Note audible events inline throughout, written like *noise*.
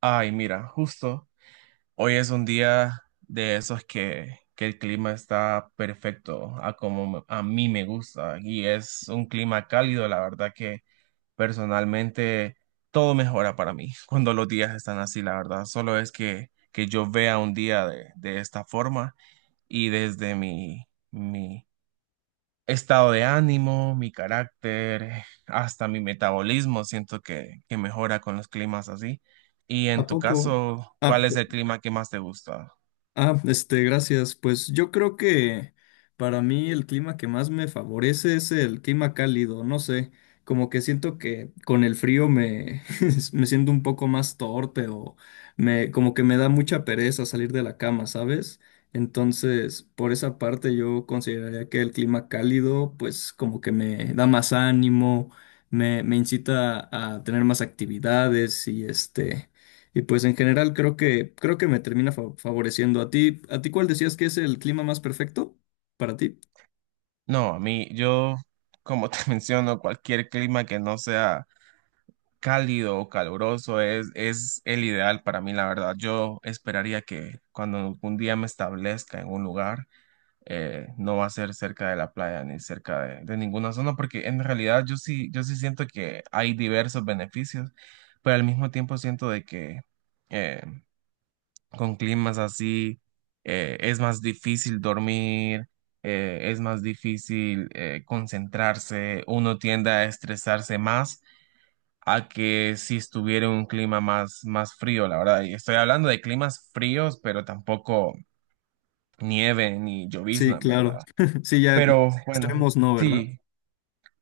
Ay, mira, justo hoy es un día de esos que el clima está perfecto a mí me gusta y es un clima cálido, la verdad que personalmente todo mejora para mí *laughs* cuando los días están así, la verdad. Solo es que yo vea un día de esta forma y desde mi, estado de ánimo, mi carácter, hasta mi metabolismo, siento que mejora con los climas así. Y ¿A en tu poco? caso, Ah, ¿cuál p- es el clima que más te gusta? Gracias. Pues yo creo que para mí el clima que más me favorece es el clima cálido. No sé, como que siento que con el frío *laughs* me siento un poco más torpe como que me da mucha pereza salir de la cama, ¿sabes? Entonces, por esa parte yo consideraría que el clima cálido, pues como que me da más ánimo, me incita a tener más actividades y pues en general creo que me termina favoreciendo a ti. ¿A ti cuál decías que es el clima más perfecto para ti? No, a mí, yo, como te *laughs* menciono, cualquier clima que no sea cálido o caluroso es el ideal para mí, la verdad. Yo esperaría que cuando un día me establezca en un lugar, no va a ser cerca de la playa ni cerca de ninguna zona, porque en realidad yo sí siento que hay diversos beneficios, pero al mismo tiempo siento de que eh, con climas así es más difícil dormir, es más difícil concentrarse, uno tiende a estresarse más. A que si estuviera un clima más frío, la verdad. Y estoy hablando de climas fríos, pero tampoco nieve ni Sí, llovizna, ¿verdad? claro. *laughs* Sí, ya Pero bueno, extremos no, ¿verdad? sí,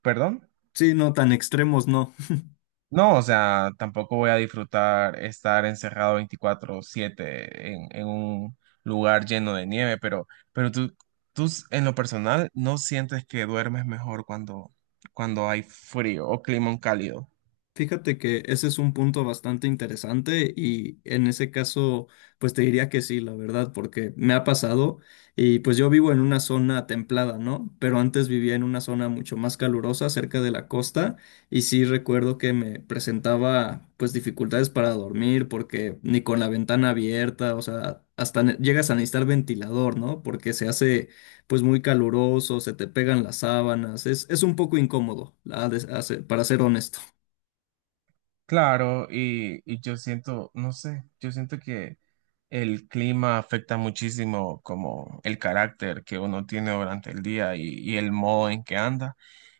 perdón. Sí, no, tan extremos no. No, o sea, tampoco voy a disfrutar estar encerrado 24/7 en un lugar lleno de nieve, pero, pero tú, en lo personal no sientes que duermes mejor cuando, cuando hay frío o clima cálido. Fíjate que ese es un punto bastante interesante y en ese caso, pues te diría que sí, la verdad, porque me ha pasado y pues yo vivo en una zona templada, ¿no? Pero antes vivía en una zona mucho más calurosa cerca de la costa y sí recuerdo que me presentaba pues dificultades para dormir porque ni con la ventana abierta, o sea, hasta llegas a necesitar ventilador, ¿no? Porque se hace pues muy caluroso, se te pegan las sábanas, es un poco incómodo, la de- a ser- para ser honesto. Claro, y yo siento, no sé, yo siento que el clima afecta muchísimo como el carácter que uno tiene durante el día y el modo en que anda.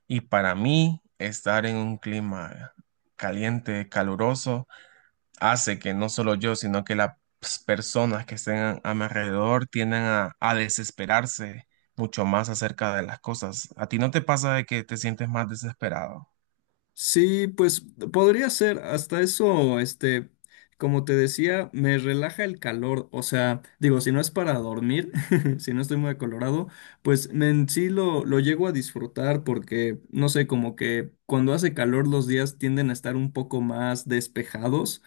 Y para mí, estar en un clima caliente, caluroso, hace que no solo yo, sino que las personas que estén a mi alrededor tienden a desesperarse mucho más acerca de las cosas. ¿A ti no te pasa de que te sientes más desesperado? Sí, pues podría ser, hasta eso, este, como te decía, me relaja el calor, o sea, digo, si no es para dormir, *laughs* si no estoy muy acolorado, en sí lo llego a disfrutar porque, no sé, como que cuando hace calor los días tienden a estar un poco más despejados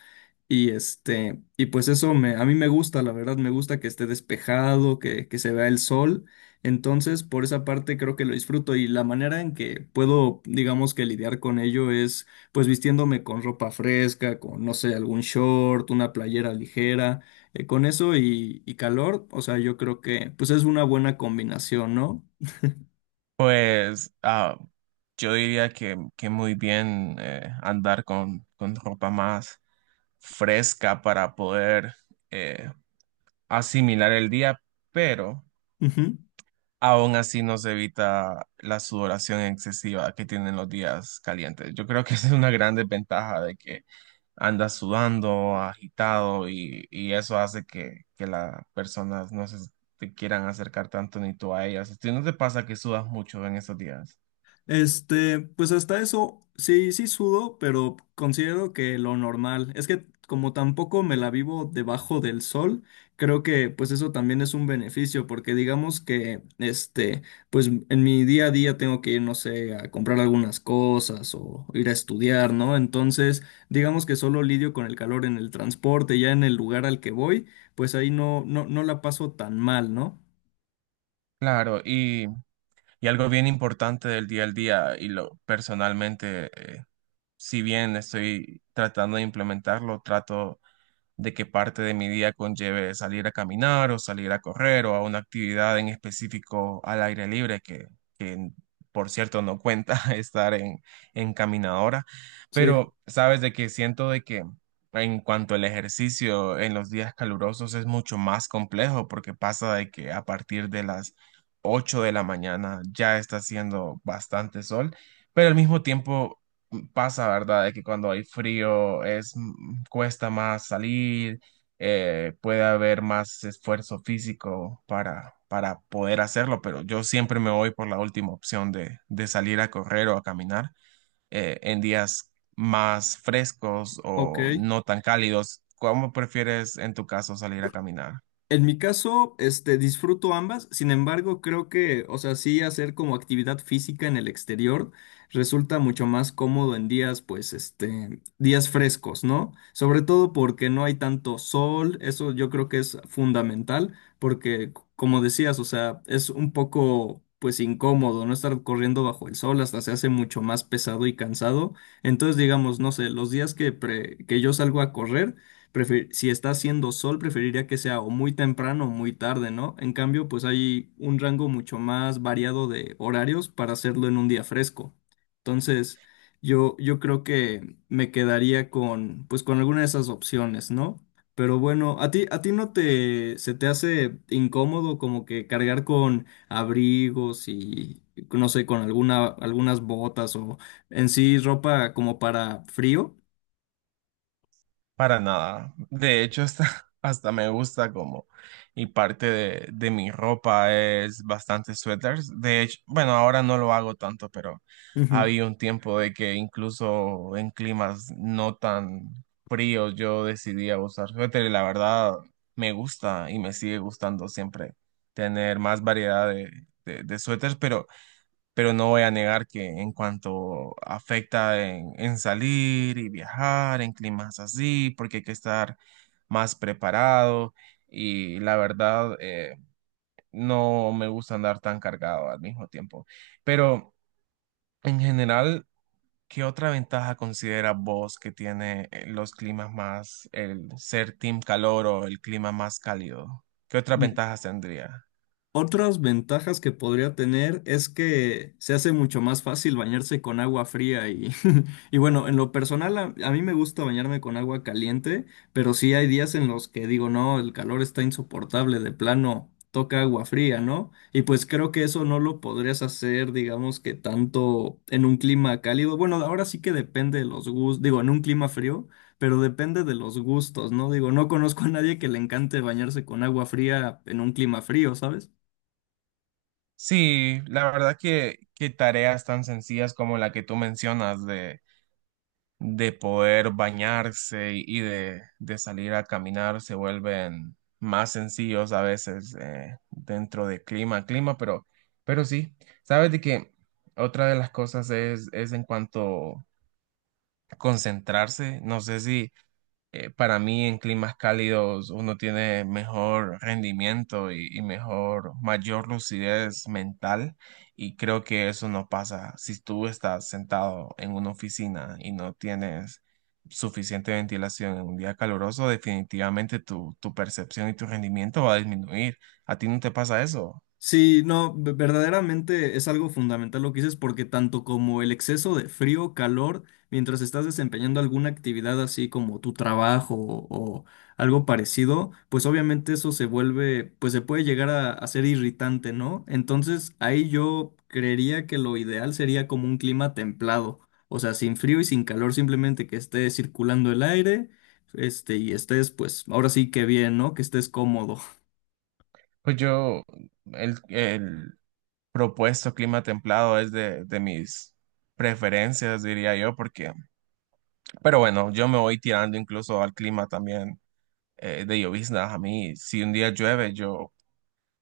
y este, y pues eso a mí me gusta, la verdad, me gusta que esté despejado, que se vea el sol. Entonces, por esa parte creo que lo disfruto y la manera en que puedo, digamos que lidiar con ello es pues vistiéndome con ropa fresca, con, no sé, algún short, una playera ligera, con eso y calor, o sea, yo creo que pues es una buena combinación, ¿no? Pues ah, yo diría que muy bien andar con ropa más fresca para poder eh, asimilar el día, pero Ujú. aún así nos evita la sudoración excesiva que tienen los días calientes. Yo creo que *laughs* esa es una gran desventaja de que andas sudando, agitado y eso hace que las personas no se te quieran acercar tanto ni tú a ellas. ¿A ti no te pasa que sudas mucho en esos días? Este, pues hasta eso, sí, sí sudo, pero considero que lo normal. Es que como tampoco me la vivo debajo del sol, creo que pues eso también es un beneficio, porque digamos que, este, pues en mi día a día tengo que ir, no sé, a comprar algunas cosas o ir a estudiar, ¿no? Entonces, digamos que solo lidio con el calor en el transporte, ya en el lugar al que voy, pues ahí no la paso tan mal, ¿no? Claro, y algo bien importante del día al día, y lo personalmente, eh, si bien estoy tratando de implementarlo, trato de que parte de mi día conlleve salir a caminar o salir a correr o a una actividad en específico al aire libre, que, por cierto no cuenta *laughs* estar en caminadora, Sí, pero sabes de que siento de que en cuanto al ejercicio en los días calurosos es mucho más complejo porque pasa de que a partir de las 8 de la mañana ya está haciendo bastante sol, pero al mismo tiempo pasa, ¿verdad? De que cuando hay frío es cuesta más salir, puede haber más esfuerzo físico para poder hacerlo, pero yo siempre me voy por la última opción de salir a correr o a caminar en días más frescos ok. o no tan cálidos. ¿Cómo prefieres en tu caso salir a caminar? En mi caso, este, disfruto ambas, sin embargo, creo que, o sea, sí hacer como actividad física en el exterior resulta mucho más cómodo en días, pues, este, días frescos, ¿no? Sobre todo porque no hay tanto sol, eso yo creo que es fundamental, porque, como decías, o sea, es un poco, pues, incómodo, ¿no? Estar corriendo bajo el sol hasta se hace mucho más pesado y cansado. Entonces, digamos, no sé, los días que yo salgo a correr, si está haciendo sol, preferiría que sea o muy temprano o muy tarde, ¿no? En cambio, pues hay un rango mucho más variado de horarios para hacerlo en un día fresco. Entonces, yo creo que me quedaría con, pues, con alguna de esas opciones, ¿no? Pero bueno, a ti no te, se te hace incómodo como que cargar con abrigos y, no sé, con algunas botas o en sí ropa como para frío? Para nada. De hecho, hasta, *laughs* hasta me gusta como, y parte de mi ropa es bastante suéteres. De hecho, bueno, ahora no lo hago tanto, pero Ujú. había un tiempo de que incluso en climas no tan fríos yo decidía usar suéter y la verdad me gusta y me sigue gustando siempre tener más variedad de suéteres, pero no voy a negar que en cuanto afecta en salir y viajar en climas así, porque hay que estar más preparado y la verdad no me gusta andar tan cargado al mismo tiempo. Pero en general, ¿qué otra ventaja considera vos que tiene los climas más, el ser team calor o el clima más cálido? ¿Qué otras ventajas tendría? Otras ventajas que podría tener es que se hace mucho más fácil bañarse con agua fría *laughs* y bueno, en lo personal a mí me gusta bañarme con agua caliente, pero sí hay días en los que digo, no, el calor está insoportable, de plano toca agua fría, ¿no? Y pues creo que eso no lo podrías hacer, digamos que tanto en un clima cálido. Bueno, ahora sí que depende de los gustos, digo, en un clima frío, pero depende de los gustos, ¿no? Digo, no conozco a nadie que le encante bañarse con agua fría en un clima frío, ¿sabes? Sí, la verdad que tareas tan sencillas como la que tú mencionas de poder bañarse y de salir a caminar se vuelven más sencillos a veces dentro de clima a clima, pero sí, sabes de que otra de las cosas es en cuanto a concentrarse, no sé si para mí en climas cálidos uno tiene mejor rendimiento y mejor, mayor lucidez mental y creo que eso no pasa si tú estás sentado en una oficina y no tienes suficiente ventilación en un día caluroso, definitivamente tu, tu percepción y tu rendimiento va a disminuir. ¿A ti no te pasa eso? Sí, no, verdaderamente es algo fundamental lo que dices porque tanto como el exceso de frío, calor, mientras estás desempeñando alguna actividad así como tu trabajo o algo parecido, pues obviamente eso se vuelve, pues se puede llegar a ser irritante, ¿no? Entonces ahí yo creería que lo ideal sería como un clima templado, o sea, sin frío y sin calor, simplemente que esté circulando el aire, este, y estés, pues ahora sí que bien, ¿no? Que estés cómodo. Pues yo, el propuesto clima templado es de mis preferencias, diría yo, porque. Pero bueno, yo me voy tirando incluso al clima también de lloviznas. A mí, si un día llueve, yo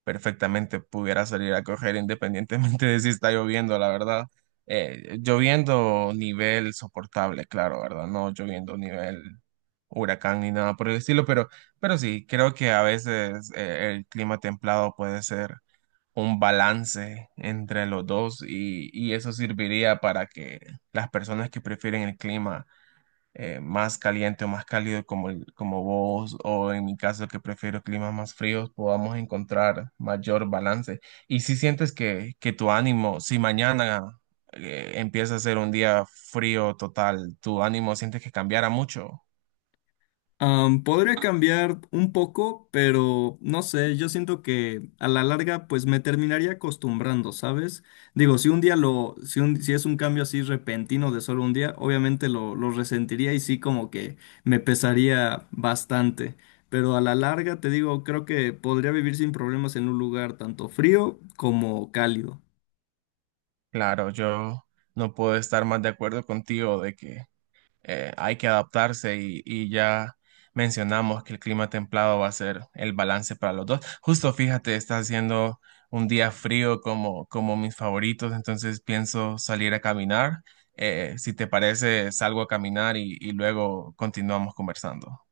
perfectamente pudiera salir a correr independientemente *laughs* de si está lloviendo, la verdad. Lloviendo nivel soportable, claro, ¿verdad? No lloviendo nivel huracán ni nada por el estilo, pero sí, creo que a veces el clima templado puede ser un balance entre los dos y eso serviría para que las personas que prefieren el clima más caliente o más cálido como, como vos o en mi caso que prefiero climas más fríos, podamos encontrar mayor balance. Y si sientes que tu ánimo, si mañana empieza a ser un día frío total, tu ánimo sientes que cambiara mucho. Am, podría cambiar un poco, pero no sé, yo siento que a la larga pues me terminaría acostumbrando, ¿sabes? Digo, si un día lo, si un- si es un cambio así repentino de solo un día, obviamente lo resentiría y sí como que me pesaría bastante, pero a la larga te digo, creo que podría vivir sin problemas en un lugar tanto frío como cálido. Claro, yo no puedo estar más de acuerdo contigo de que hay que adaptarse y ya mencionamos que el clima templado va a ser el balance para los dos. Justo fíjate, está haciendo un día frío como, como mis favoritos, entonces pienso salir a caminar. Si te parece, salgo a caminar y luego continuamos conversando.